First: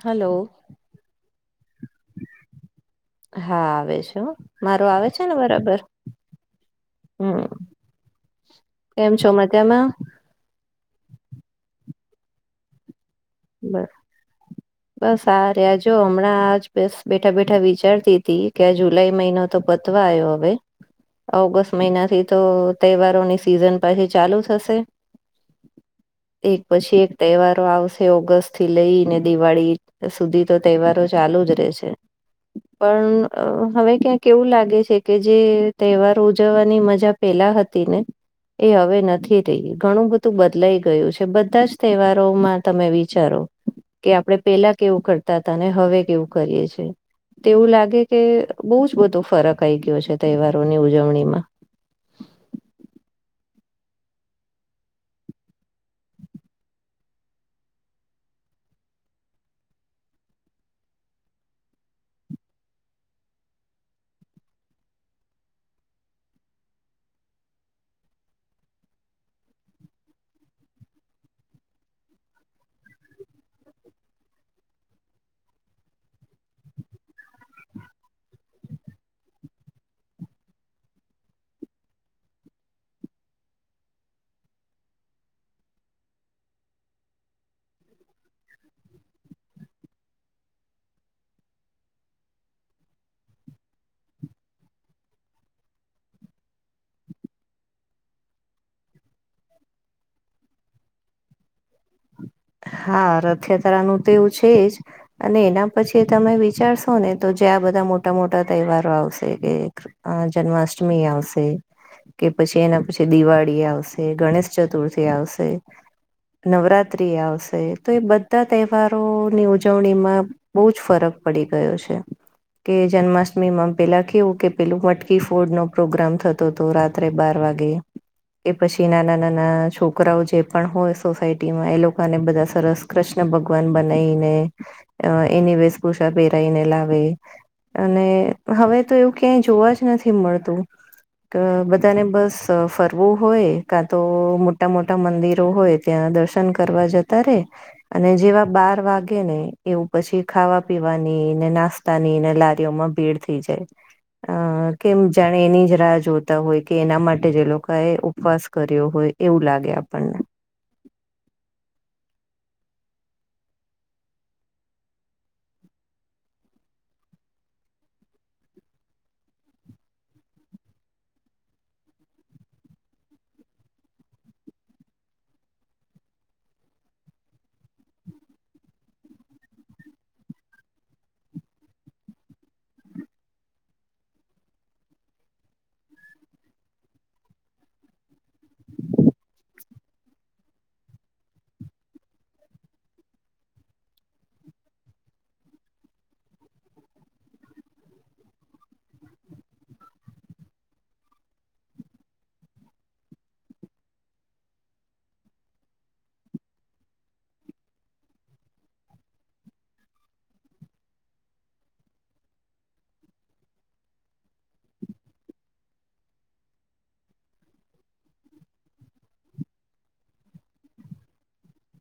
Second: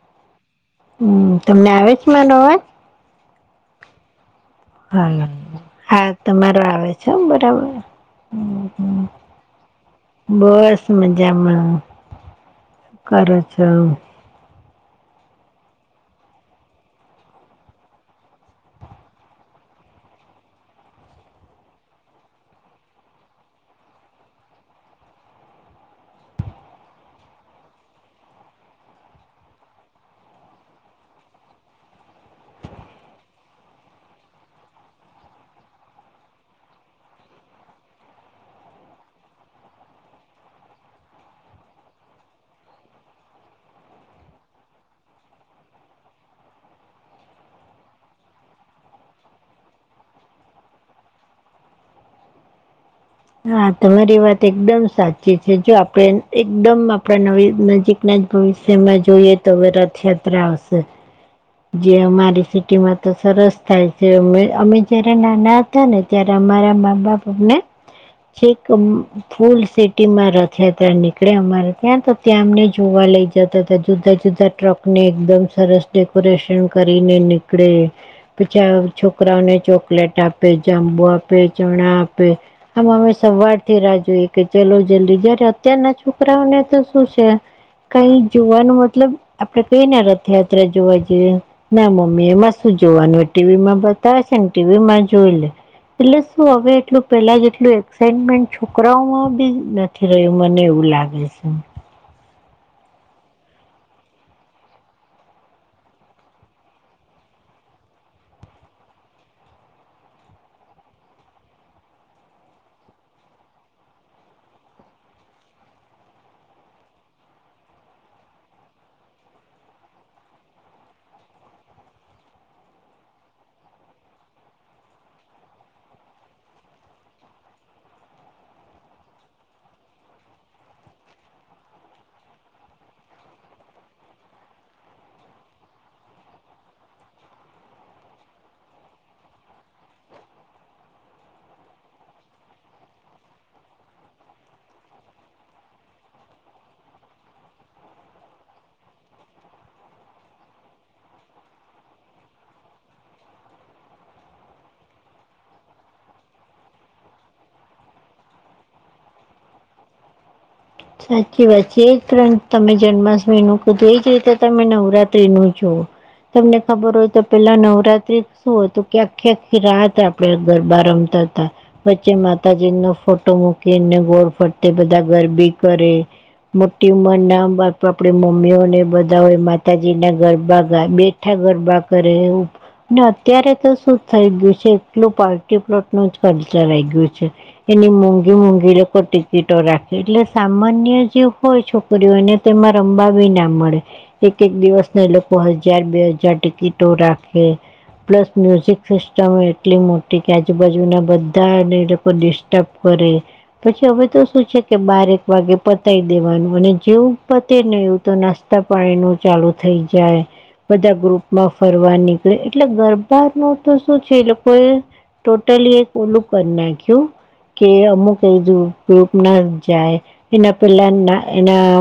Hello હમ, તમને આવે જ હા આવે છે. મારો આવે છે હા ને બરાબર હા તમારો આવે છેમ, હમ બરાબર કેમ છો, મજમાં બસ મજામાં કર [unintelligible] બસ આ રહ્યા જો હમણાંજ બસ બેઠા બેઠા વિચારતી હતી, કે આ જુલાઈ મહિનો તો બતવા આવયો હવે ઓગસ્ટ મહિના થી તો તહેવારોની સિઝન પછી ચાલુ થશે. એક પછી એક તહેવારો આવશે ઓગસ્ટ થી લઈને દિવાળી સુધી તો તહેવારો ચાલુ જ રહેે છે. પણ હવે ક્યાંક એવું લાગે છે, કે જે તહેવાર ઉજવવાની મજા પેલા હતી ને એ હવે નથી રહી ઘણું બધું બદલાઈ ગયુ છે. બધા જ તહેવારોમા તમે વિચારો કે આપડણે પેલા કેવું કરતા હતા હવે કેવું કરીએ છે. તે એવું લાગે કે બહુ જ બધો ફરક આઈ ગયો છે. તહેવારોની ઉજવણીમા હા તમારી વાત એકદમ સાચી છે, જો આપણે એકદમ આપડા નવી નજીક. આપના જ ભવિષ્યમાં જોઈએ, તો હવે રથયાત્રા આવશે જે અમારી સિટીમાં તો સરસ થાય છે, મે અમે જયારે નાના અ હતા ને ત્યારે અમારા મા-બાપ અમને શક ફૂલ સિટીમાં રથયાત્રા નીકળે અમારે ત્યાં તો ત્યાં અમને જોવા લઈ જતા હતા જુદા જુદા. ટ્રક ને એકદમ સરસ ડેકોરેશન કરીને નીકળે પછા છોકરાઓને, ચોકલેટ આપે જાંબુ આપે ચણા આપે આમ અમે સવાર થી રાુએ કે ચલો જલ્દી જ્યારે અત્યારના છોકરાઓને તો શું છે. કઈ જોવાનું મતલબ આપડે કઈએ ને રથયાત્રા જોવા જઈએ ના, મમ્મી એમાં શું જોવાનું ટીવીમાં બતાવે છે ને ટીવીમાં જોઈ લે. એટલે શું હવે એટલું પેલા જેટ એટલું એક્સાઇટમેન્ટ છોકરાઓમાં બી નથી રહ્યું મને એવું લાગે છે. હા, રથયાત્રાનું તો એવું છે જ અને એના પછી તમે વિચારશો ને તો જે આ બધા મોટા-મોટા તહેવારો આવશે કે આ જન્માષ્ટમી આવશે કે પછી એના પછી દિવાળી આવશે, ગણેશ ચતુર્થી આવશે નવરાત્રિ આવશ તે તો એ બધા તહેવારોની ઉજવણીમાં બઉ જ ફરક પડી ગયો છે. કે જન્માષ્ટમીમાં પેલા કેવું કે પેલું મટકી ફોડનો પ્રોગ્રામ થતો તો રાત ત્રે બાર વાગે. એ પછી નાના-નાના છોકરાઓ જે પણ હોય સોસાયટીમાં એ લોકાને બધા સરસ કૃષ્ણ ભગવાન બનાઈને અ એની વેશભૂષા પહેરાઈને લાવે. અને હવે તો એવું ક્યાંય જોવા જ નથી મળતું. ત બધાને બસ ફરવું હોય કાં તો મોટા-મોટા મંદિરો હોય ત્યાં દર્શન કરવા જતા રે અને જેવા બાર વાગેને એવું પછી ખાવા-પીવાની ને નાસ તાની ને લારીઓમાં ભીડ થઈ જાય. અ કેમ જાણે એની જ રાહ જોતા હોય કે એના માટે જે લોકો એ ઉપવાસ કર્યો હોય એવું લાગે આપડને. સાચી વાત છે, ત્રણ તમે જન્માષ્ટમીનું કીધું એ જ રીતે તમે નવરાત્રીનું જુઓ તમને ખબર હોય તો પેલા નવરાત્રી શું હતું કે આખી-આખી રાત આ પડે ગરબા રમતા તા. વચ્ચે માતાજીનો ફોટો મૂકીને ગોળ ફરતે બધા ગરબી કરે. મોટી ઉંમરના બાપ આપડે મમ્મીઓને બધા હોય માતાજીના ગરબા ગાય બે ઠા ગરબા કરે ને અત્યારે તો શું થઈ ગયું છે, એટલું પાર્ટી પ્લોટમાં જ ખર્ચા રઈ ગયું છે. એની મોંઘી-મોંઘી લોકો ટિકિટો રાખે એટલે સામાન્ય જે હોય છોકરીઓ એને તો એમાં રમવા બી ના મળે. એક-એક દિવસના એ લોકો હજાર બે હજાર ટિકિટો રાખે. પ્લસ મ્યુઝિક સિસ્ટમ એટલી મોટી કે આજુબાજુના બધાને એ લોકો ડિસ્ટર્બ કરે. પછી હવે તો શું છે કે બારેક વાગે પતાઈ દેવાનું, અને જેવું પતે ને એવુ તો નાસ્તા-પાણીનું ચાલુ થઈ જાય. બધા ગ્રુપમાં ફરવા નીકળે, એટલે ગરબાનો તો શું છે એ લોકો એ ટોટલી એક ઓલું કર નાખ્યું કે અમુક [unintelligible] ના જાય, કે ન પેલા એના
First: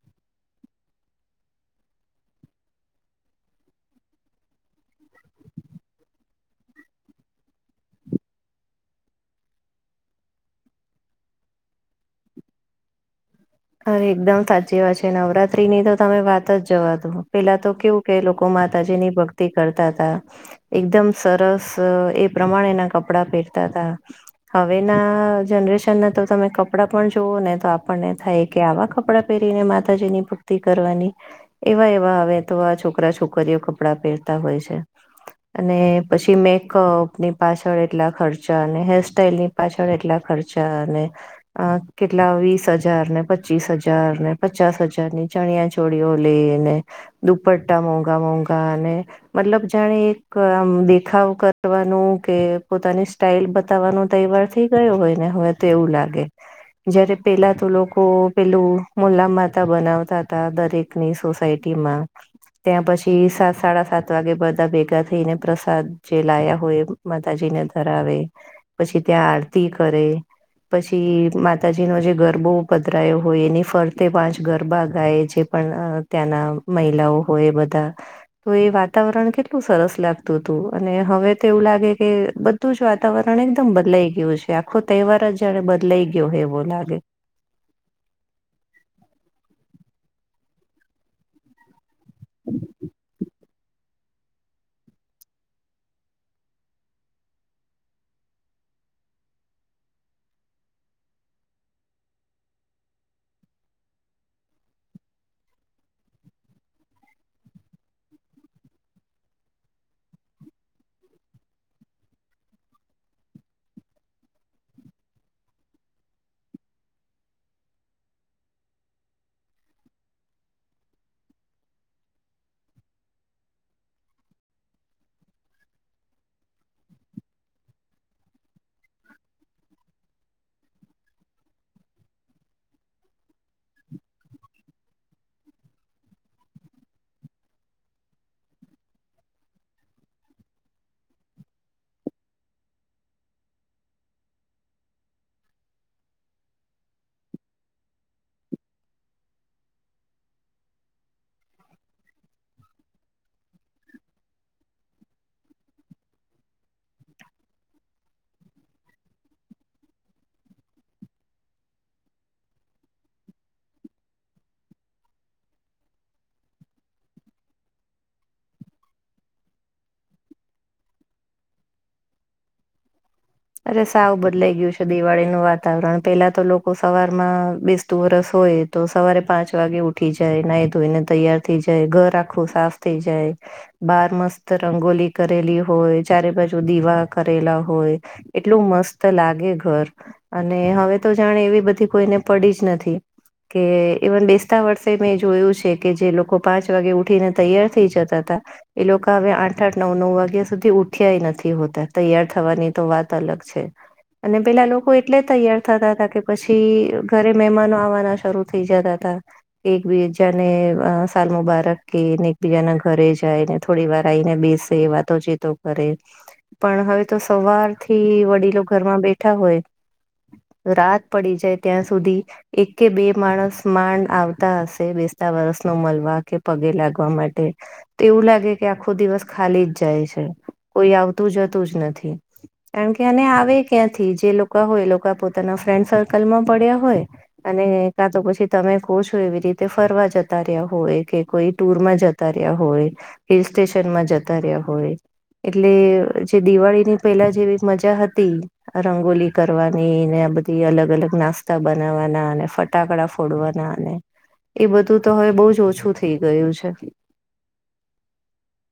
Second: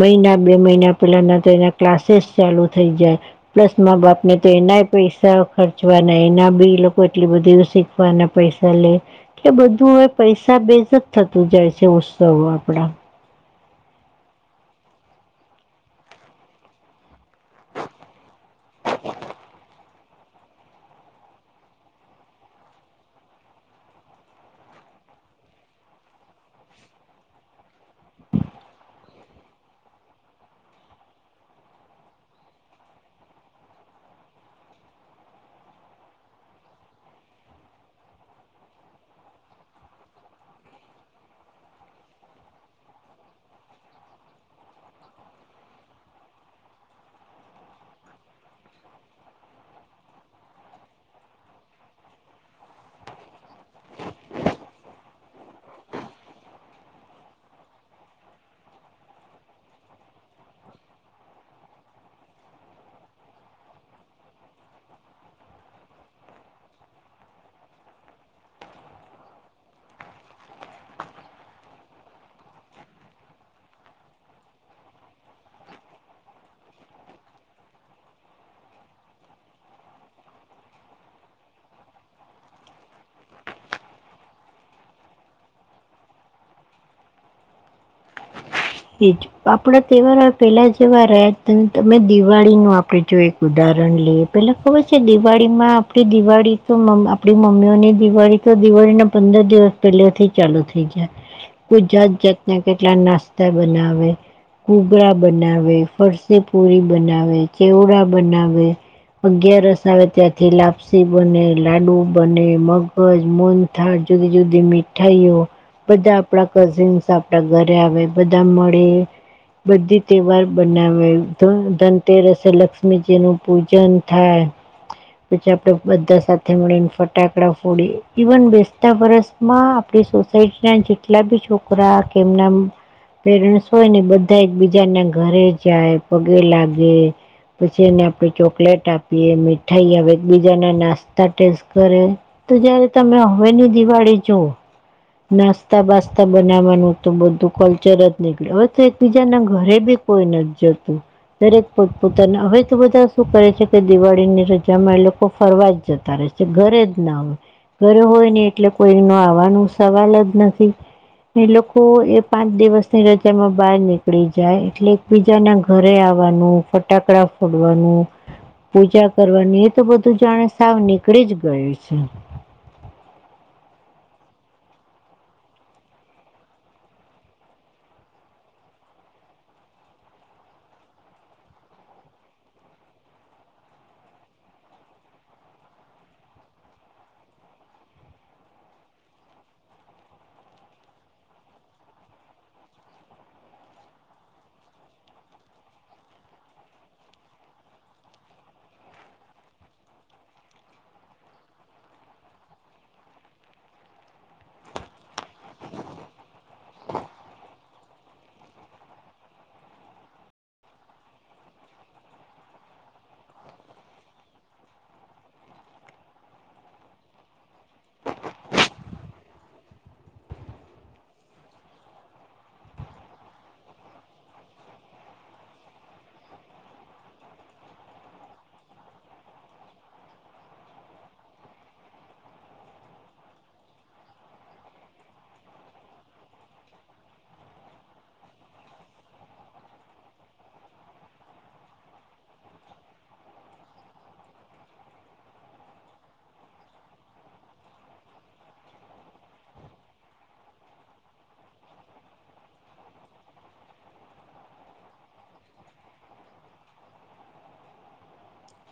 મહિના બે મહિના પેલા ના તો એના ક્લાસીસ ચાલુ થઈ જાય. પ્લસ મા-બાપને તો એનાય પૈસા ખર્ચવાના, એના બી લોકો એટલુ બધું શી તાના પૈસા લે કે બધું હવે પૈસા બેઝ જ થતું જાય છે ઉત્સવ હવે બડા [unintelligible] અરે, એકદમ સાચી વાત છે, નવરાત્રીની તો તમે વાત જ જવા દો. પેલા તો કેવું કે એ લોકો માતાજીની ભક્તિ કરતા તા. એકદમ સરસ એ પ્રમાણેના કપડા પહેરતા તા. હવેના જનરેશન ના તો તમે કપડાં પણ જોવો ને તો આપણને થાય કે આવા કપડાં પહેરીને માતાજીની ભક્તિ કરવાની. એવા એવા અવે તો આ છોકરા-છોકરીઓ કપડાં પહેરતા હોય છે. અને પછી મેકઅપની પાછળ એટલા ખર્ચા અને હેરસ્ટાઈલની પાછળ એટલા ખર્ચા અને કેટલા વીસ હજાર ને પચીસ હજાર ને પચાસ હજાર ની ચણિયા ચોળીઓ લે ને દુપટ્ટા મોંઘા મોંઘા અને મતલબ જાણે એક આમ દેખાવ કરવાનું કે પોતાની સ્ટાઈલ બતાવવાનું તહેવાર થઈ ગયો હોય ને હવે તો એવું લાગે. જયારે પહેલા તો લોકો પેલું મુલા માતા બનાવતાતા દરેકની સોસાયટીમાં. ત્યાં પછી સાત સાડા સાત વાગે બધા ભેગા થઈને પ્રસાદ જે લાયા હોય માતાજીને ધરાવે. પછી ત્યાં આરતી કરે પછી માતાજી નો જે ગરબો પધ હોય એની ફરતે પાંચ ગરબા ગાય જે પણ ત્યાંના મહિલાઓ હોય બધા. તો એ વાતાવરણ કેટલું સરસ લાગતું હતું અને હવે તો એવું લાગે કે બધું જ વાતાવરણ એકદમ બદલાઈ ગયું છે આખો તહેવાર જાણે બદલાઈ ગયો હોય એવો લાગે. ઈજ. આપણા તહેવારો પહેલાં જેવા રહ્યા જ નથી તમે દિવાળીનું આપણે જો એક ઉદાહરણ લઈએ પેલાં ખબર છે દિવાળીમાં આપણી દિવાળી તો આપણી મમ્મીઓની દિવાળી તો દિવાળીના પંદર દિવસ પેલે થી ચાલુ થઈ જાય કો જાત જાતના કેટલા નાસ્તા બનાવે ઘૂગરા બનાવે ફરસીપુરી બનાવે ચેવડા બનાવે અગિયાર રસ આવે ત્યાંથી લાપસી બને લાડુ બને મગજ તા જુદી જુદી મીઠાઈઓ બધા આપણા કઝિન્સ આપડા ઘરે આવે. બધા મળે બધી તહેવાર બનાવે ધનતેરસે લક્ષ્મીજી નું પૂજન થાય. પછી આપડે બધા સાથે મળીને ફટાકડા ફોડી ઇવન બેસતા વરસ માં આપણી સોસાયટી ના જેટલા બી છોકરા કે એમના પેરેન્ટ્સ હોય ને બધા એક બીજાને ઘરે જાય પગે લાગે. પછી એને આપણે ચોકલેટ આપીએ મીઠાઈ આવે એકબીજા ના નાસ્તા ટેસ્ટ કરે તો જયારે તમે હવેની દિવાળી જોવો. નાસ્તા બાસ્તા બનાવાનું તો બધું તરત નીકળી હવે તો એકબીજાના ઘરે બી કોઈ નથી જતું. દરેક પોતપોતાને હવે તો બધા શું કરે છે કે દિવાળીની રજામાં એ લોકો ફરવા જ જતા રહે. ઘરે જ ના આવેય ઘરે હોય ને એટલે કોઈ ન આવવાનું સવાલ જ નથી. એ લોકો એ પાં દિવસની રજામાં બહાર નીકળી જાય એટલે એકબીજાના ઘરે આવવાનું ફટાકડા છોડવાનું પૂજા કરવાનું એ તો બધું જાણે સાવ નીકળી જ ગયું છે. અરે સાવું બદલાઈ ગયું છે દિવાળીનું વાતાવરણ. પેલા તો લોકો સવાર માં બેસતું વરસ હોય તો સવારે પાંચ વાગે ઉઠી જાય નાઈ ધોઈને તૈયાર થઈ જાય ઘર આખું સાફ થઈ જાય. બાર મસ્ત રંગોલી કરેલી હોય ચારે બાજુ દીવા કરેલા હોય. એટલું મસ્ત લાગે ઘર અને હવે તો જાણે એવી બધી કોઈને પડી જ નથી. કે ઇવન બેસતા વર્ષે મેં જોયું છે કે જે લોકો પાંચ વાગે ઉઠીને તૈયાર થઈ જતા તા એ લોકો હવે આઠ આઠ નવ નવ વાગ્યા સુધી ઉઠ્યાય નથી હોતા તૈયાર થવાની તો વાત અલગ છે. અને પેલા લોકો એટલે તૈયાર થતા હતા કે પછી ઘરે મહેમાનો આવવાના શરૂ થઈ જતા તા એકબીજાને સાલ મુબારક કે ને એકબીજાના ઘરે જાય ને થોડી વાર આઈને બેસે વાતોચીતો કરે પણ હવે તો સવારથી થી વડીલો ઘરમાં બેઠા હોય રાત પડી જાય ત્યાં સુધી એક કે બે માણસ માંડ આવતા હશે બેસતા વરસ ન મળવા કે પગે લાગવા માટે. તો એવું લાગે કે આખો દિવસ ખાલી જ જાય છે કોઈ આવતું જતું જ નથી કારણ કે એને આવે ક્યાંથી જે લોકો હોય એ લોકો પોતાના ફ્રેન્ડ સર્કલમાં પડ્યા હોય અને કા તો પછી તમે કહ છો એવી રીતે ફરવા જતા રહ્યા હોય કે કોઈ ટુરમાં જ રહ્યા હોય હિલ સ્ટેશનમાં જતા રહ્યા હોય. એટલે જે દિવાળીની પહેલા જેવી મજા હતી રંગોલી કરવાની ને આ બધી અલગ અલગ નાસ્તા બનાવવાના અને ફ ટાકડા ફોડવાનાને એ બધું તો હવે બહ જ ઓછું થઈ ગયું છે.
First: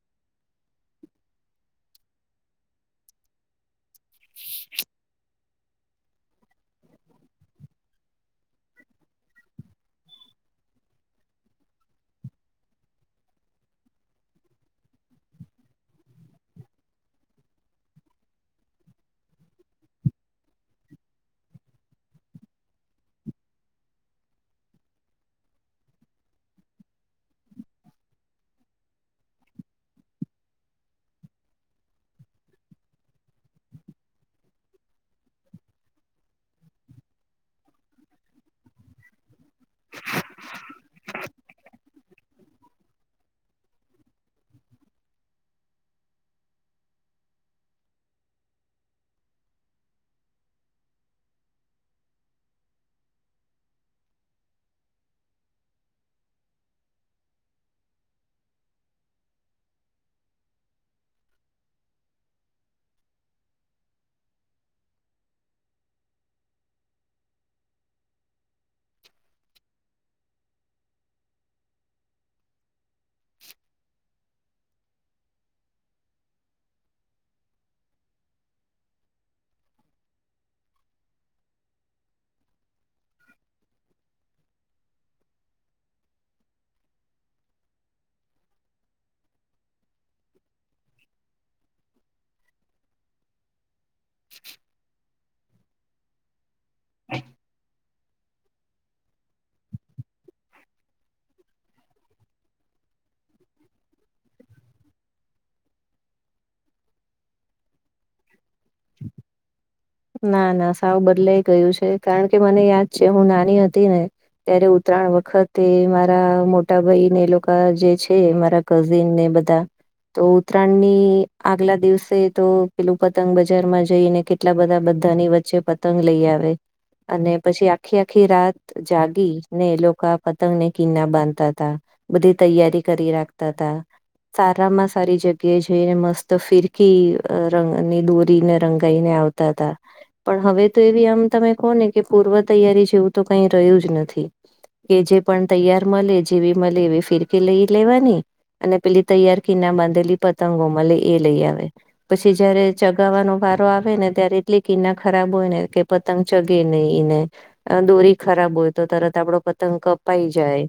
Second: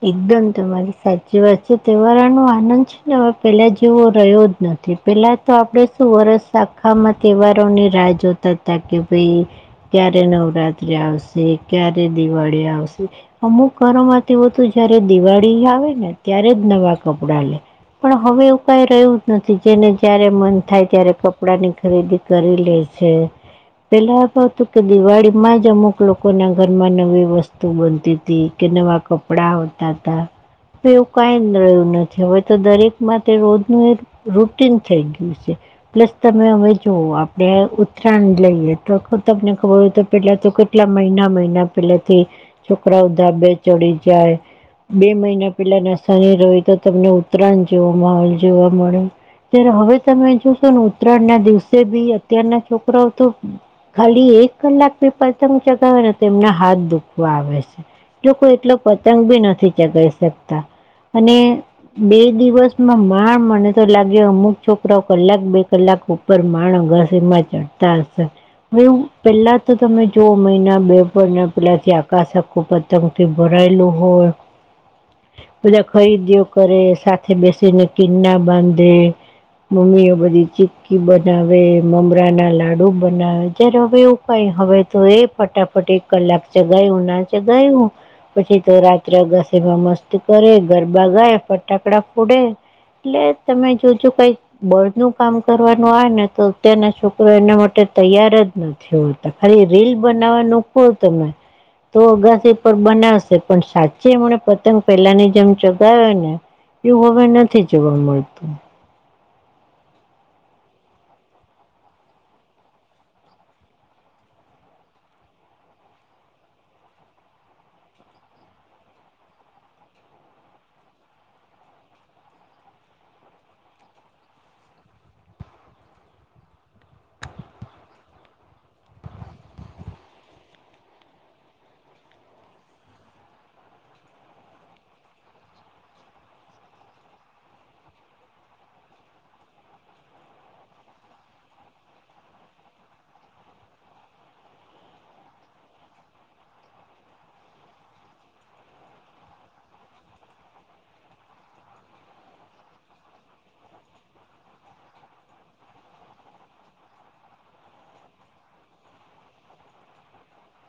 એકદમ તમારી સાચી વાત છે તહેવારોનો આનંદ છે હવે પેલા જેવો રહ્યો જ નથી પેલા તો આપણેે શું વર્ષ આખામાં તહેવારોની રાહ જોતા હતા કે ભાઈ ક્યારે નવરાત્રી આવશે ક્યારે દિવાળી આવશે અમુક ઘરોમાં તેઓ તો જયારે દિવાળી આવે ને ત્યારે જ નવા કપડાં લે પણ હવે એવું કઈ રહ્યું જ નથી જેને જયારે મન થાય ત્યારે કપડા ની ખરીદી કરી લે છે. પેલા તો હતું કે દિવાળીમાં જ અમુક લોકો ના ઘરમાં નવી વસ્તુ બનતી હતી. કે નવા કપડા હોતા હતા એવું કઈ રહ્યું નથી હવે તો દરેક માટે તે રોજ નું એજ રૂટીન થઈ ગયું છે. પ્લસ તમે અમે જુઓ આપણે ઉત્તરાયણ લઈએ તો તમને ખબર હોય તો પેલા તો કોઇ એટલા મહિના મહિના પેલા થી છોકરાઓ ધાબે ચડી જાય બે મહિના પેલા [unintelligible] તો તમને ઉત્તરાયણ જેવો માહોલ જોવા મળ્યો અ્યારે હવે તમે જોશો ને ઉત્તરાયણ ના દિવસે બી અત્યારના છોકરા તો ખાલી એક કલાક બી પતંગ ચગાવે ને તેમના હાથ દુખવા આવે છે. જો કોઈ એટલો પતંગ બી નથી ચગાઈ શકતા અને બે દિવસમાં માંણ મને તો લાગે અમુક છોકરાઓ કલાક બે કલાક ઉપ ર માણહ અગાસીમાં ચઢતા હશે. એવું પેલા તો તમે જોઓ મહિના બે મહિના પેલાથી આકાશ આખું પતંગથી ભરાયેલું હોય. બધા ખરીદીઓ કરે સાથે બેસીને કિન્ના બાંધે. મમ્મીઓ બધી ચી્કી બનાવે મમરા ના લાડુ બનાવે જય્યારે હવે એવું ભાઈ હવે તો એ ફટાફટ એક કલાક ચગાયું ના ચગાયું પછી તો રાત્રે અગાસીમાં મસ્તી કરે ગરબા ગાય ફટાકડા ફોડે એટલે તમે જો જો કઈ બળ નું કામ કરવાનું આવે ને તો અત્યારના છોકરો એના માટે તૈયાર જ નથી હોતા ખાલી રીલ બનાવવાનું કો તમે તો અગાસી પર બનાવ શે પણ સાચી એમને પતંગ પેલા ની જેમ ચગાવે ને એવું હવે નથી જોવા મળતું. ના ના સાવ બદલાય ગયું છે કારણ કે મને યાદ છે હું નાની હતી ને ત્યારે ઉત્તરાયણ વખતે મારા મોટા ભાઈ ને એ લોકો જે છે મારા કઝીન ને બધા તો ઉત્તરાયણ ની આગલા દિવસે તો પેલું પતંગ બજાર માં જઈને કેટલા બધા બધાની વચ્ચે પતંગ લઈ આવે અને પછી આખી આખી રાત જાગી ને એ લોકો આ પતંગ ને કિના બાંધતા હતા બધી તૈયારી કરી રાખતા હતા. સારામાં સારી જગ્યાએ જઈને મસ્ત ફિરકી રંગ ની દોરીને રંગ લઈ ને આવતા હતા પણ હવે તો એવી આમ તમે કહો ને કે પૂર્વ તૈયારી જેવું તો કઈ રહ્યું જ નથી. કે જે પણ તૈયાર મલે જેવી મલે એવી ફિરકી લઈ લેવાની અને પેલી તૈયાર કીના બાંધેલી પતંગો મળે એ લઈ આવાની. પછી જયારે ચગાવવાનો વારો આવે ને ત્યારે એટલે કિના ખરાબ હોય ને કે પતંગ ચગે નય એને. દોરી ખરાબ હોય તો તરત આપડો પતંગ કપાઈ જાય.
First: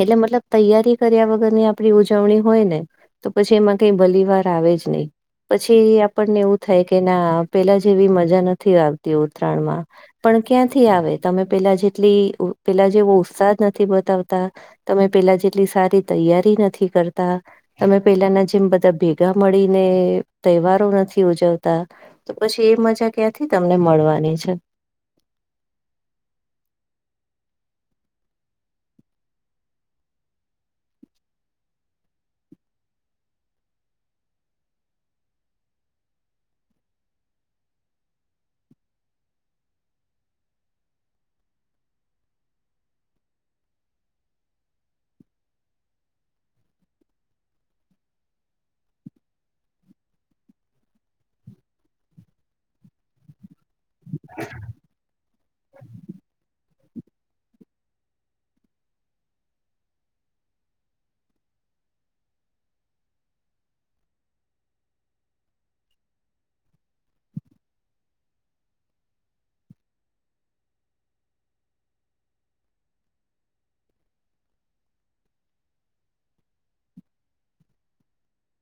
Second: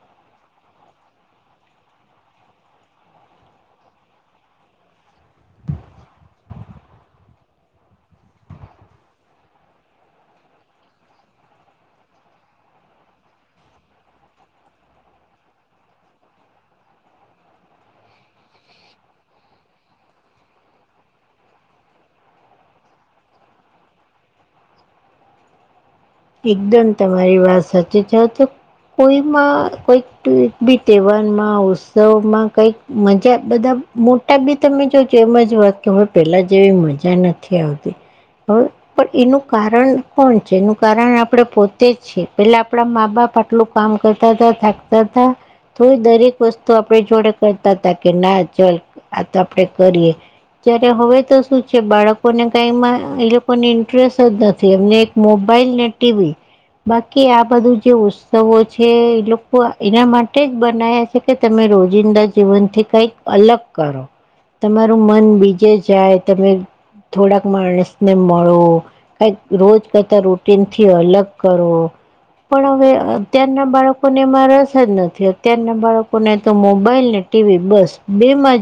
એટલે મતલબ તૈયારી કર્યા વગરની આપણી ઉજવણી હોય ને તો પછી એમાં કઈ ભલી વાર આવે જ નહીિ પછી આપણને એવું થાય કે ના. પેલા જેવી મજા નથી આવતી ઉત્તરાયણ માં. પણ ક્યાંથી આવે તમે પેલા જેટલી પેલા જેવો ઉત્સાહ નથી બતાવતા. તમે પેલા જેટલી સારી તૈયારી નથી કરતા. તમે પેલાના જેમ બધા ભેગા મળીને તહેવારો નથી ઉજવતા. તો પછી એ મજા ક્યાંથી તમને મળવાની છે. એકદમ તમારી વાત સાચી છે તો. કોઈમાં કઈક બી તહેવારમાં ઉત્સવમાં કઈક. મજા બધા મોટા બી તમે જો જેમ જ વાત કે હ પેલા જેવી મજા નથી આવતી. હ પણ એનું કારણ કોણ છે એનું. કારણ આપડે પોતે જ છેએ પેલા આપડા મા બાપ આટલું કામ કરતા હતા થાકતા હતા. તો દરેક વસ્તુ આપણે જોડે કરતા હતા કે ના ચલ આ તો આપણેે કરીએ. ત્યારે હવે તો શું છે બાળકોને કઈમાં એ લોકોની. જ નથી એમને એક મોબાઈલ ને ટીવી. બાકી આ બધું જે ઉત્સવો છે એ લોકો એના માટે જ બના્યા છે. કે તમે રોજિંદા જીવન થી કઈક અલગ કરો. તમારું મન બીજે જાય તમે. થોડાક માણસને મળો કઈક રોજ કરતા રો. તેથી અલગ કરવો. પણ હવે અત્યારના બાળકોને એમાં રસ જ નથી અત્યારના બાળકોને તો મોબાઈલ ને. ટીવી બસ બે માજી.